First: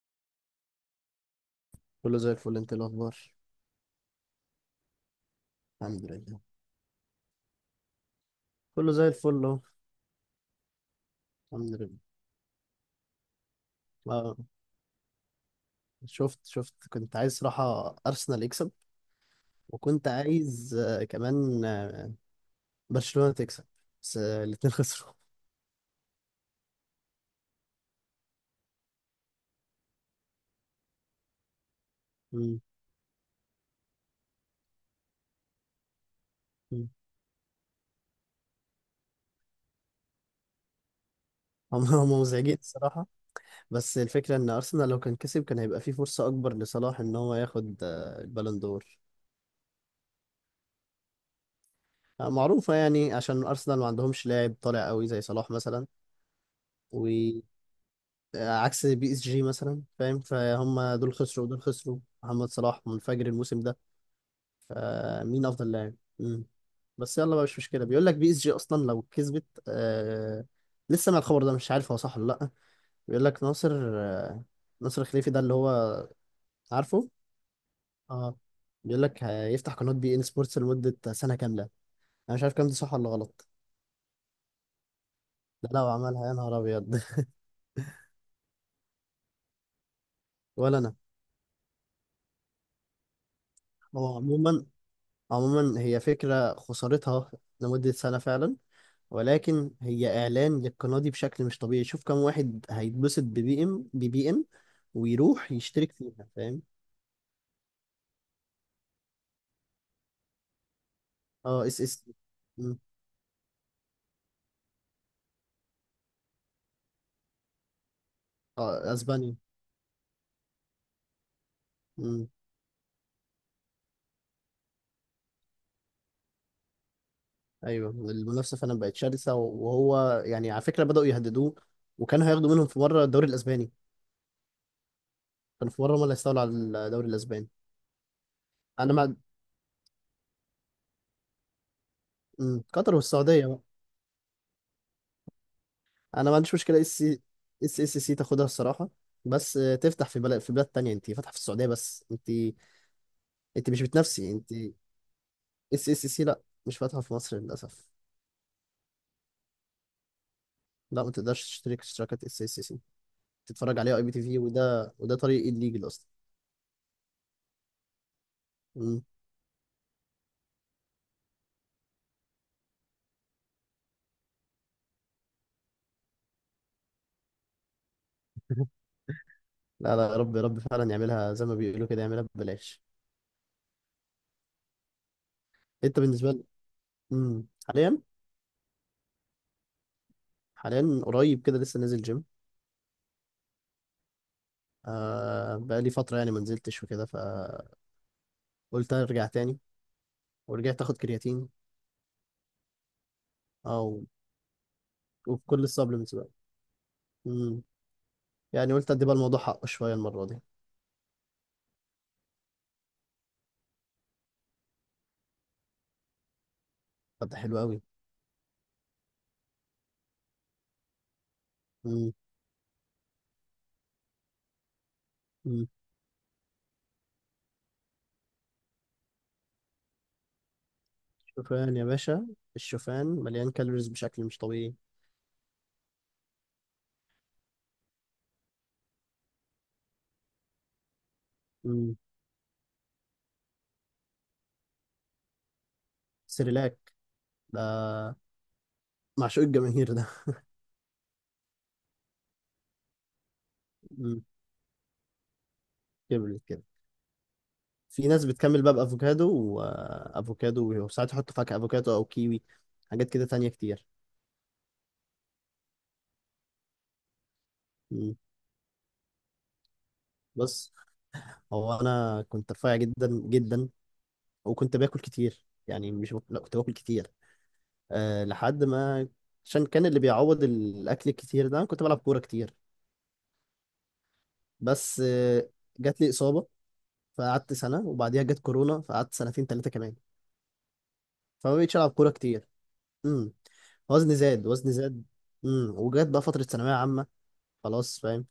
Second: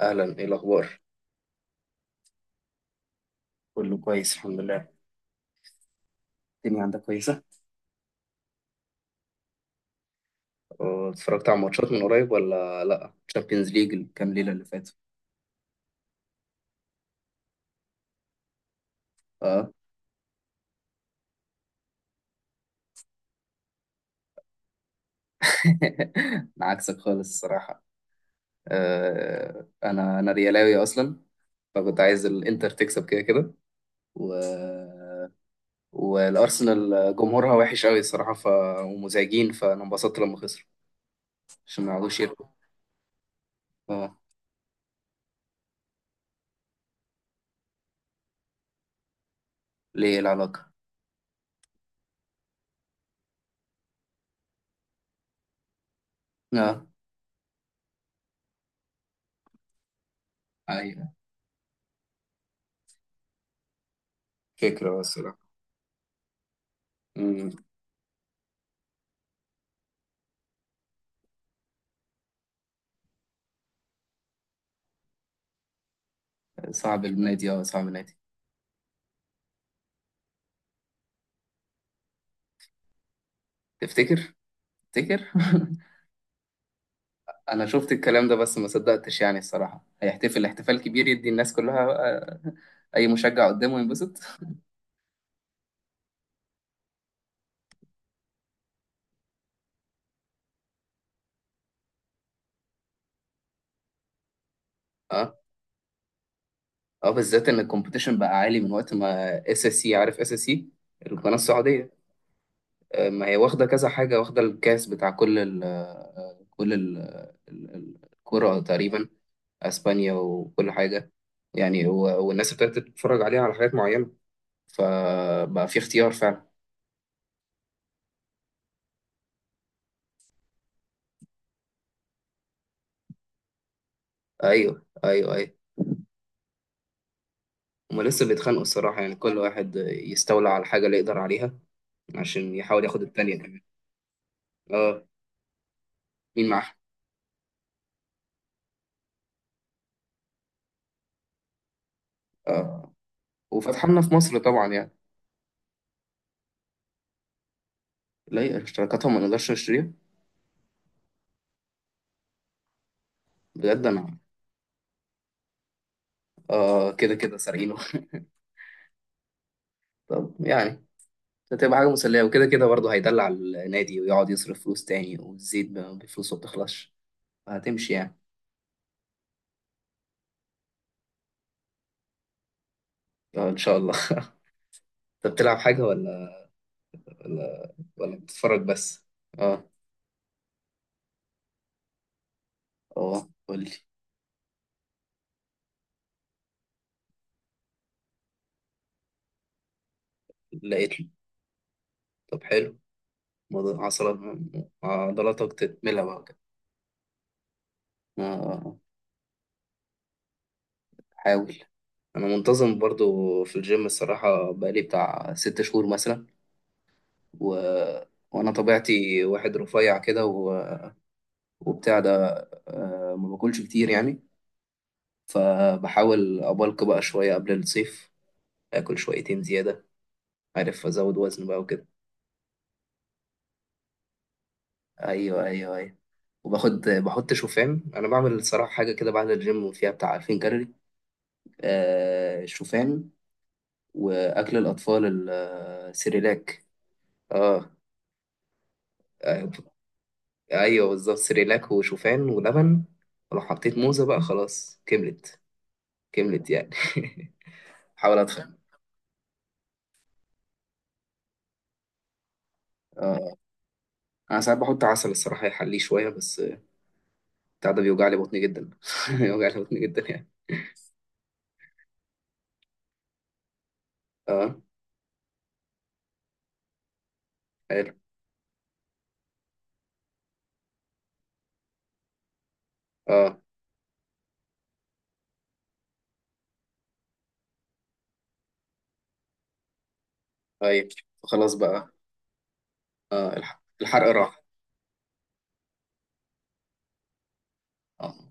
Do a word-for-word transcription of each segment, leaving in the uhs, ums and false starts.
اهلا، ايه الاخبار؟ كله زي الفل، انت ايه الاخبار؟ كله كويس، الحمد لله. الحمد لله، الدنيا عندك كويسة؟ كله زي الفل اهو. أه، اتفرجت على الحمد لله. ماتشات من قريب ولا لا؟ تشامبيونز ليج الكام آه، ليلة اللي فاتوا. شفت شفت كنت عايز صراحة ارسنال يكسب. اه. وكنت عايز آه، كمان آه، برشلونة تكسب. بس آه، الاتنين خسروا. انا عكسك خالص الصراحة. آه انا انا ريالاوي اصلا، فكنت عايز مم. الانتر تكسب كده كده و... مم. والارسنال جمهورها وحش قوي الصراحة، ف... ومزعجين، فانا انبسطت لما خسروا هم عشان ما هم يعرفوش يركوا. مزعجين الصراحة. بس اه، الفكرة ان ارسنال لو كان كسب كان هيبقى فيه فرصة اكبر لصلاح ان هو ياخد آه، البالون دور. ليه، إيه العلاقة؟ آه، معروفة يعني، عشان ارسنال ما عندهمش لاعب طالع قوي زي صلاح مثلا. اه، و عكس بي اس جي مثلا، فاهم. فهم ايوه دول خسروا، ودول خسروا، محمد صلاح منفجر الموسم ده. فكرة بس لا. فمين افضل لاعب؟ مم. بس يلا بقى، مش مشكله. بيقول لك بي اس جي اصلا لو كسبت آه لسه مع الخبر ده مش عارف هو صح ولا لا. بيقول لك ناصر آه ناصر خليفي، ده اللي هو... صعب عارفه؟ النادي، اه، صعب النادي. اه. بيقول لك هيفتح قناه بي ان سبورتس لمده سنه كامله. انا مش عارف كام دي صح ولا غلط. تفتكر؟ تفتكر؟ ده لو عملها يا نهار ابيض! انا شفت الكلام ده بس ما صدقتش، يعني الصراحه هيحتفل ولا احتفال انا. كبير، يدي الناس كلها، آه، اي مشجع قدامه هو ينبسط. عموما، عموما هي فكرة خسارتها لمدة سنة فعلا، ولكن هي إعلان للقناة دي بشكل مش طبيعي. شوف كم واحد هيتبسط ببي ام ببي ام اه، ويروح يشترك فيها، فاهم. اه، بالذات ان الكومبيتيشن بقى عالي من وقت ما اس اس سي، عارف اس اس سي؟ القناه اه، اس السعوديه. اس... مم. آه، ما هي واخده كذا حاجه، واخده الكاس بتاع كل ال، آه، كل ال ال- ال- الكره اه، تقريبا. اسبانيا. اسبانيا وكل حاجه، يعني و- مم. والناس ابتدت تتفرج عليها على حاجات معينه، فبقى في اختيار فعلا. ايوه، المنافسة فعلا بقت شرسة، وهو يعني على فكرة بدأوا يهددوه. وكانوا هياخدوا منهم في مرة الدوري الأسباني. ايوه، ايوه، ايوه. كانوا في مرة هم اللي هيستولوا على الدوري الأسباني. هما لسه بيتخانقوا أنا الصراحة، مع... يعني كل واحد يستولى على الحاجة اللي يقدر عليها عشان مم. يحاول قطر ياخد التانية والسعودية بقى. كمان. اه. انا ما مين عنديش معاها؟ مشكله، اس... اس اس سي تاخدها الصراحه. بس آه، تفتح في بلد في بلاد تانية. انت فاتحه في السعوديه بس، انت... اه، انت مش وفتحنا في بتنافسي، مصر انت... طبعا يعني. اس اس سي، لا، مش فاتحه في مصر للاسف. لا، اشتراكاتهم ما نقدرش نشتريها. لا، ما تقدرش تشترك اشتراكات اس اس سي. تتفرج بجد عليها اي بي انا، تي في وده وده طريق الليجل اصلا. اه، كده كده سارقينه. مم. طب يعني هتبقى حاجة مسلية، وكده كده برضه هيدلع النادي ويقعد يصرف فلوس تاني، والزيت ب- بفلوسه ما بتخلصش، هتمشي يعني. لا لا، يا رب يا رب فعلا يعملها زي ما بيقولوا كده، يعملها ببلاش. اه، ان شاء الله. انت بتلعب حاجة انت ولا، بالنسبه لي... مم. ولا حاليا، ولا بتتفرج بس؟ اه. حاليا قريب كده لسه نازل جيم. اه، قول لي. آه بقى لي فتره يعني ما نزلتش وكده، فقلت ارجع تاني. ورجعت اخد لقيت لي. كرياتين. طب حلو. اه، عضلات. وفي عضلاتك كل تتملى السبلمنتس بقى بقى. كده. امم يعني آه، قلت ادي بقى الموضوع حقه شويه المره دي. حاول. انا منتظم برضو في الجيم الصراحة، بقالي بتاع ست شهور مثلا طب ده و... حلو قوي. وانا طبيعتي واحد رفيع كده و... وبتاع ده، امم آه، ما باكلش كتير يعني، امم فبحاول ابلك بقى شوية قبل الصيف، اكل شويتين زيادة، عارف ازود وزن بقى شوفان يا وكده. باشا. الشوفان مليان كالوريز بشكل مش طبيعي. ايوه، ايوه، ايوه. وباخد بحط شوفان. انا بعمل الصراحة حاجة كده بعد الجيم فيها بتاع ألفين كالوري، امم آه، شوفان، واكل الاطفال ال- السيريلاك. سيريلاك. اه. ده، معشوق آه، الجماهير ده. ايوه بالظبط سيريلاك وشوفان ولبن، ولو حطيت موزه بقى امم خلاص كملت. كبرت كملت كده. يعني. في حاول ناس اتخن. بتكمل بقى بافوكادو وافوكادو، وساعات يحطوا فاكهه، افوكادو او كيوي. حاجات كده تانية كتير. انا ساعات بحط عسل الصراحه يحليه شويه بس، بتاع ده بيوجع لي امم بطني جدا، بيوجع لي بطني جدا يعني. بص، هو انا كنت رفيع جدا جدا، اه. وكنت باكل كتير يعني، مش بك... لا كنت باكل كتير حلو. آه لحد ما... عشان كان اللي بيعوض الاكل الكتير ده أنا كنت بلعب كوره كتير. اه، بس آه جات لي اصابه. فقعدت سنه، وبعديها جت كورونا فقعدت سنتين ثلاثه كمان. طيب. خلاص فما بقتش العب بقى. كوره كتير. امم اه، الح- الحرق وزني راح. زاد، وزني زاد. امم وجت بقى فتره ثانويه عامه. خلاص، اه، فاهم.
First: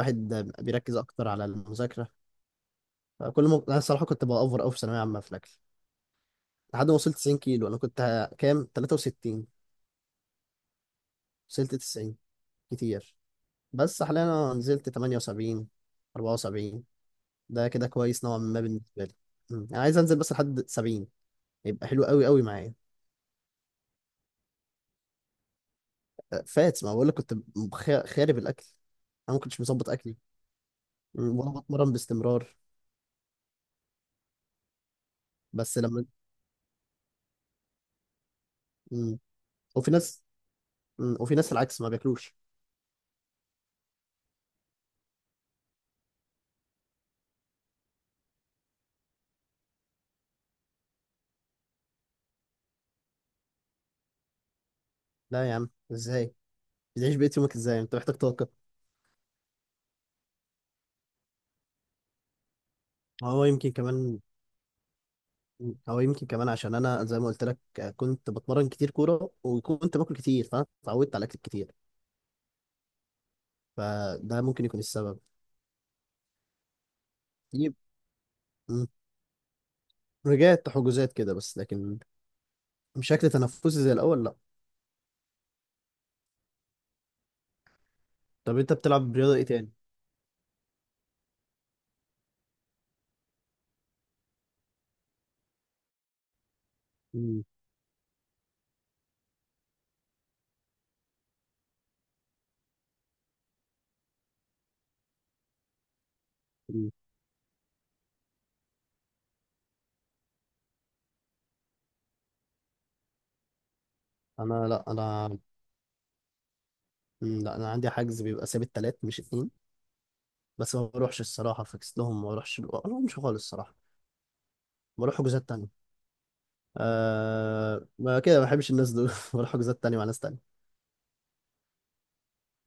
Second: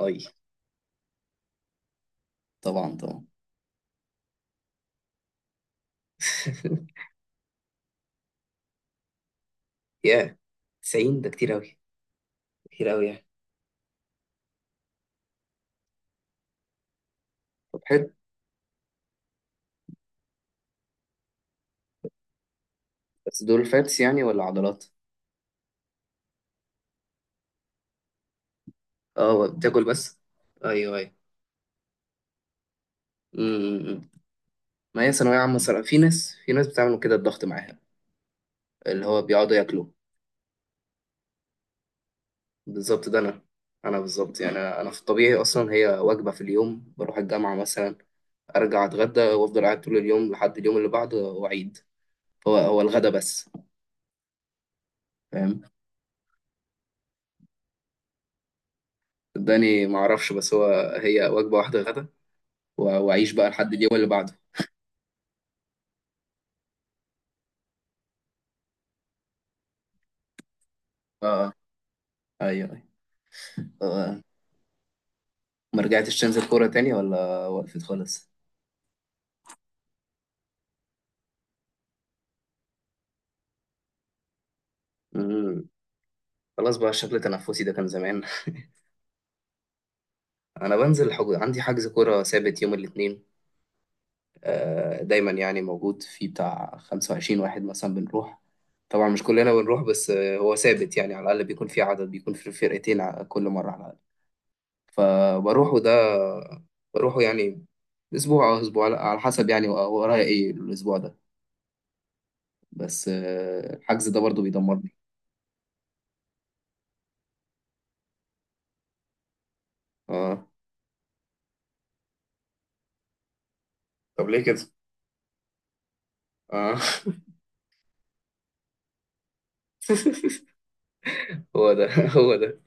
اي، بيركز اكتر على المذاكره. طبعا، طبعا. فكل ما انا الصراحه كنت باوفر قوي في ثانويه عامه في الاكل. لحد ما وصلت تسعين كيلو، انا كنت كام، تلاته وستين. يا، تسعين ده كتير وصلت اوي، تسعين. كتير اوي كتير. يعني. بس حاليا انا نزلت تمانية وسبعين، اربعة وسبعين. ده طب كده حلو. كويس نوعا ما بالنسبه لي. مم. انا عايز انزل بس لحد سبعين، هيبقى حلو قوي قوي معايا. بس دول فاتس يعني ولا عضلات؟ أه، فات ما بقول لك، كنت مخ- خارب الاكل. انا ما اه، كنتش بتاكل مظبط اكلي، بس. ايوه، ايوه. مم، ولا بتمرن باستمرار. امم ما هي ثانويه عامه بس صراحه، في لما... ناس في ناس بتعملوا كده الضغط معاها، اللي مم. هو بيقعدوا ياكلوا. وفي ناس... مم. وفي ناس العكس ما بياكلوش. بالظبط ده انا. انا بالظبط يعني انا أنا في الطبيعي اصلا، هي وجبه في اليوم. بروح الجامعه مثلا، ارجع اتغدى وافضل قاعد طول اليوم لحد اليوم اللي بعده واعيد. هو هو الغدا بس، لا يا فاهم؟ عم، ازاي بتعيش بقية يومك؟ ازاي؟ انت محتاج طاقه. صدقني ما اعرفش، بس هو هي وجبه واحده غدا و- واعيش هو بقى يمكن لحد اليوم اللي كمان، بعده. هو يمكن كمان عشان انا زي ما قلت لك، آه، كنت بتمرن كتير كوره وكنت باكل كتير، فانا اتعودت على اه، الاكل آه، كتير. ايوه، ايوه. آه. فده ممكن يكون السبب. ما رجعتش تنزل كوره تاني ولا يب- وقفت خالص؟ مم. رجعت حجوزات كده، بس لكن بشكل تنافسي زي الاول، لا. خلاص بقى، الشكل التنفسي ده كان زمان. طب انت بتلعب رياضه ايه تاني؟ انا بنزل حج... عندي حجز كوره ثابت يوم الاثنين، آه، دايما يعني موجود، في بتاع خمسة وعشرين مم. واحد مثلا بنروح. طبعا مش كلنا بنروح، بس آه، هو ثابت يعني، على الاقل بيكون في عدد، بيكون في فرقتين ع- كل مره على الاقل. فبروحه ده، مم. بروحه يعني، اسبوع او اسبوع لا، على حسب يعني و- ورايا ايه الاسبوع ده. بس آه، الحجز ده برضو انا لا بيدمرني. انا... مم، لا، انا عندي حجز بيبقى ثابت تلات مش اتنين. اه، بس ما بروحش الصراحه، فاكس لهم، ما بروحش ما بروحش خالص الصراحه. طب ليه كده؟ بروح حجوزات تانية. اه. آه ما كده، ما بحبش الناس دول. بروح حجوزات تانية مع ناس تانية. هو ده هو ده،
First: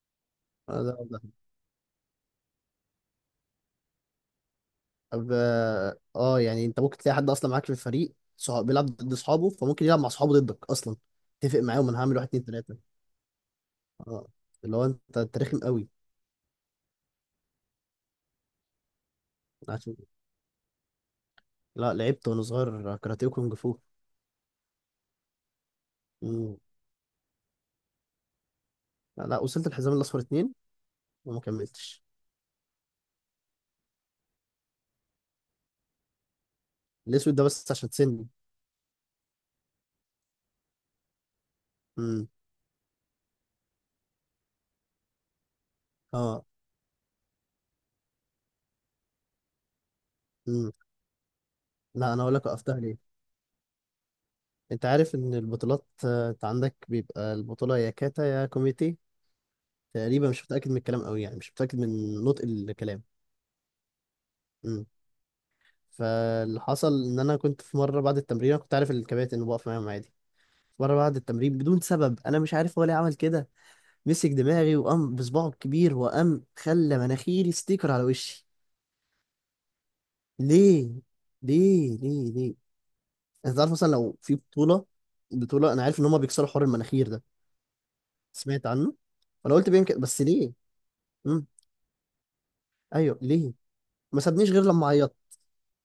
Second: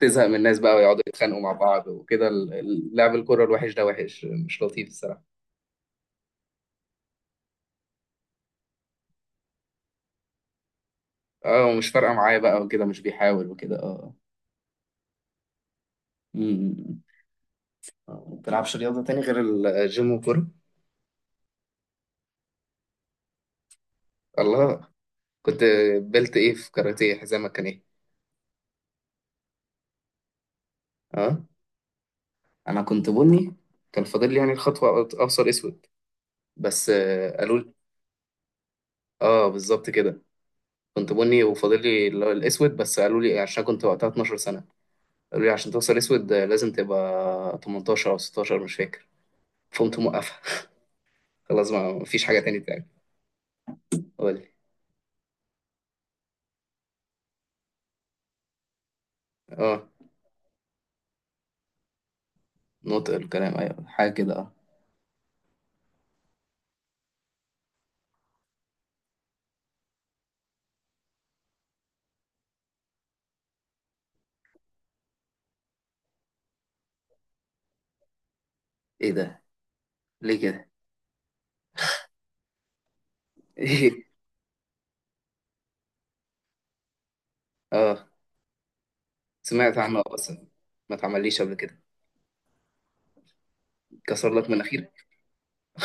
تزهق من الناس بقى أنا ده- ويقعدوا ده- يتخانقوا مع بعض وكده، ال- ال- لعب الكرة الوحش ده وحش، مش لطيف الصراحة. طب اه، آه، يعني انت ممكن تلاقي حد اصلا معاك في الفريق صحاب بيلعب ضد اصحابه، فممكن يلعب مع اصحابه ضدك اصلا. اتفق اه، معاهم ومش انا فارقة هعمل واحد معايا اتنين بقى تلاته. وكده، مش بيحاول وكده، اه. اه، اللي هو انت انت رخم قوي. أمم. آه، ما بتلعبش رياضة تاني غير عشان... الجيم والكورة؟ لا، لعبت وانا صغير كاراتيه وكونج فو. الله، كنت بلت ايه مم. في كاراتيه؟ حزامك كان ايه؟ لا، وصلت الحزام الاصفر اتنين. اه، وما كملتش. انا كنت بني. كان فاضل لي يعني الخطوة، ابصر اسود، بس الاسود آه، ده قالوا بس لي. عشان سني. اه، بالظبط كده. كنت بني وفاضل لي اللي امم هو الاسود، بس قالوا لي عشان كنت وقتها اثني عشر سنة، قالوا لي عشان توصل اسود آه، اه. لازم تبقى ثمانية عشر او ستاشر، مش فاكر، فقمت موقفها. امم خلاص ما لا انا فيش اقول حاجة لك تاني وقفتها تاني. ليه. قولي. انت عارف ان البطولات، آه، انت عندك بيبقى البطوله يا كاتا يا كوميتي. اه، تقريبا مش متاكد من الكلام قوي، يعني مش متاكد من نطق الكلام. نطق الكلام، ايوه، حاجة كده، اه. امم فاللي حصل ان انا كنت في مره بعد التمرين، أنا كنت عارف الكباتن انه بقف معاهم عادي. مره بعد التمرين بدون سبب، انا مش عارف هو ليه عمل كده. مسك دماغي وقام بصباعه الكبير وقام خلى مناخيري ستيكر على وشي. ايه ده؟ ليه كده؟ ليه؟ ليه ليه ليه؟ انت عارف مثلا ايه. لو في بطولة، بطولة، انا عارف ان هما بيكسروا حوار المناخير ده. اه، سمعت عنه. فانا قلت سمعت بيمكن، عنه بس بس. ليه؟ ما اتعمليش امم قبل كده؟ ايوه ليه؟ ما كسر لك سابنيش غير لما مناخيرك؟ عيطت.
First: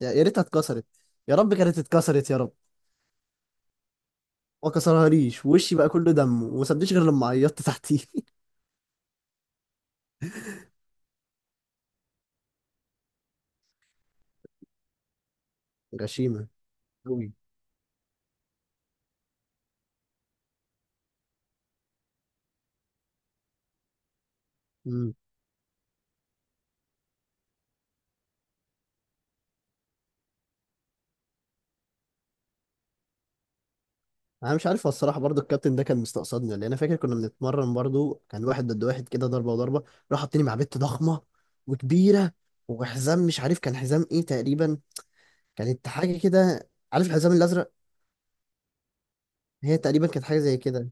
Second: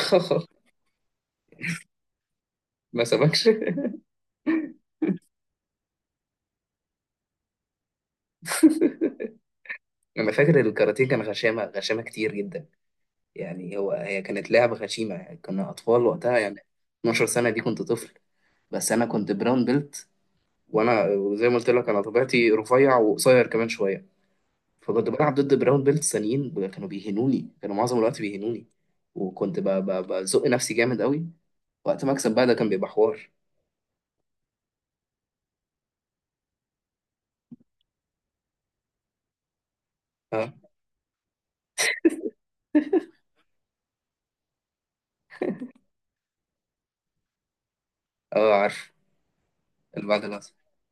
يا يا ريتها اتكسرت. يا رب كانت اتكسرت، يا رب. ما سبكش. ما كسرهاليش، وشي بقى كله دم، وما سابنيش غير لما عيطت تحتيه. انا فاكر الكاراتيه كان غشامة، غشامة كتير جدا، يعني هو، هي كانت لعبة غشيمة، يعني كنا اطفال وقتها غشيمة يعني، اثني عشر قوي. سنة دي كنت طفل. بس انا كنت براون بيلت، وانا زي ما قلت لك انا طبيعتي رفيع وقصير كمان شوية، فكنت بلعب ضد براون بيلت تانيين، ب- كانوا بيهنوني، كانوا معظم الوقت بيهنوني، وكنت ب- ب- بزق نفسي جامد قوي وقت ما اكسب بقى. ده كان بيبقى حوار. انا مش عارف هو الصراحه برضو الكابتن ده كان مستقصدني ولا إيه. انا فاكر كنا بنتمرن برضو، كان واحد ضد واحد كده، ضربه وضربه. راح حاطيني مع اه، بنت ضخمه وكبيره. وحزام مش عارف كان حزام ايه تقريبا، كانت حاجه كده، عارف الحزام الازرق؟ اه، عارف، هي تقريبا اللي بعد كانت حاجه العصر. زي كده.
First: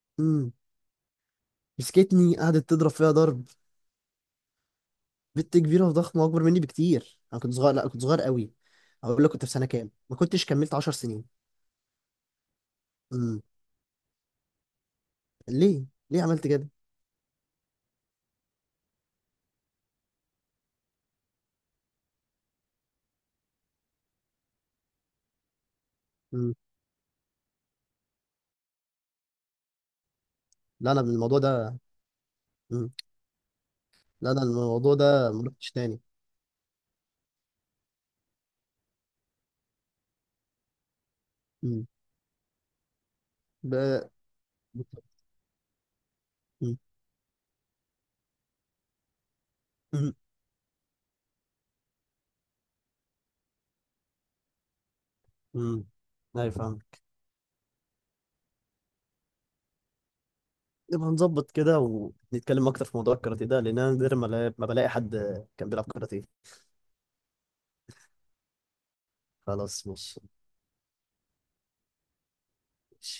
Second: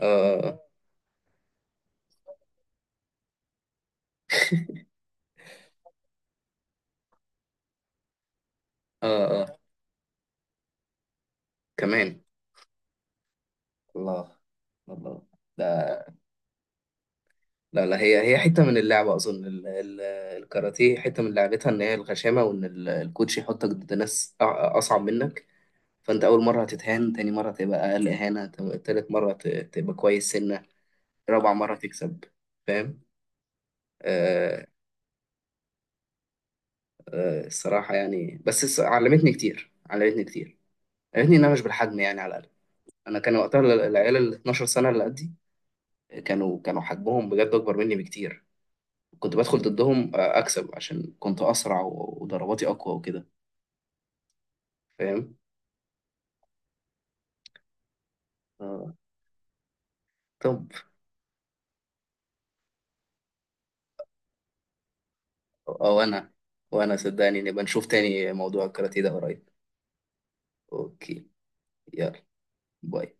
اه، امم اه، مسكتني، قعدت تضرب فيها ضرب. بنت كبيره وضخمه اكبر مني بكتير، انا كنت صغير، لا كنت صغير قوي. اه، اقول لك كنت في اه، سنه كام، ما كنتش كملت 10 سنين. كمان. امم الله. الله. ليه؟ لا. ليه عملت كده؟ لا، لا، هي، هي حتة من اللعبة أظن ال- ال- الكاراتيه حتة من لعبتها، إن هي الغشامة، وإن ال- الكوتش يحطك ضد ناس أع- أصعب منك. فأنت أول امم مرة هتتهان، تاني مرة تبقى أقل إهانة، تم- تالت مرة ت- تبقى كويس سنة، لا انا الموضوع رابع مرة ده... تكسب، امم فاهم؟ لا انا آه، الموضوع ده ما رحتش تاني. آه، الصراحة يعني، بس الص- علمتني كتير، علمتني كتير، علمتني إن أنا مش امم بالحجم يعني على الأقل. أنا كان وقتها ال- ب... العيال ال اثني عشر سنة اللي قدي كانوا م- كانوا حجمهم بجد أكبر مني بكتير. كنت بدخل م- ضدهم آه، أكسب عشان كنت أسرع و- وضرباتي أقوى وكده، فاهم؟ م. ايوه، فاهم. آه، طب، نبقى نظبط كده ونتكلم اكتر في موضوع الكاراتيه ده، لان انا نادر ما لا- ما بلاقي حد كان بيلعب آه، كاراتيه. وأنا وأنا صدقني نبقى نشوف تاني موضوع الكاراتيه ده قريب. خلاص، ماشي. أوكي. يلا، باي. ماشي.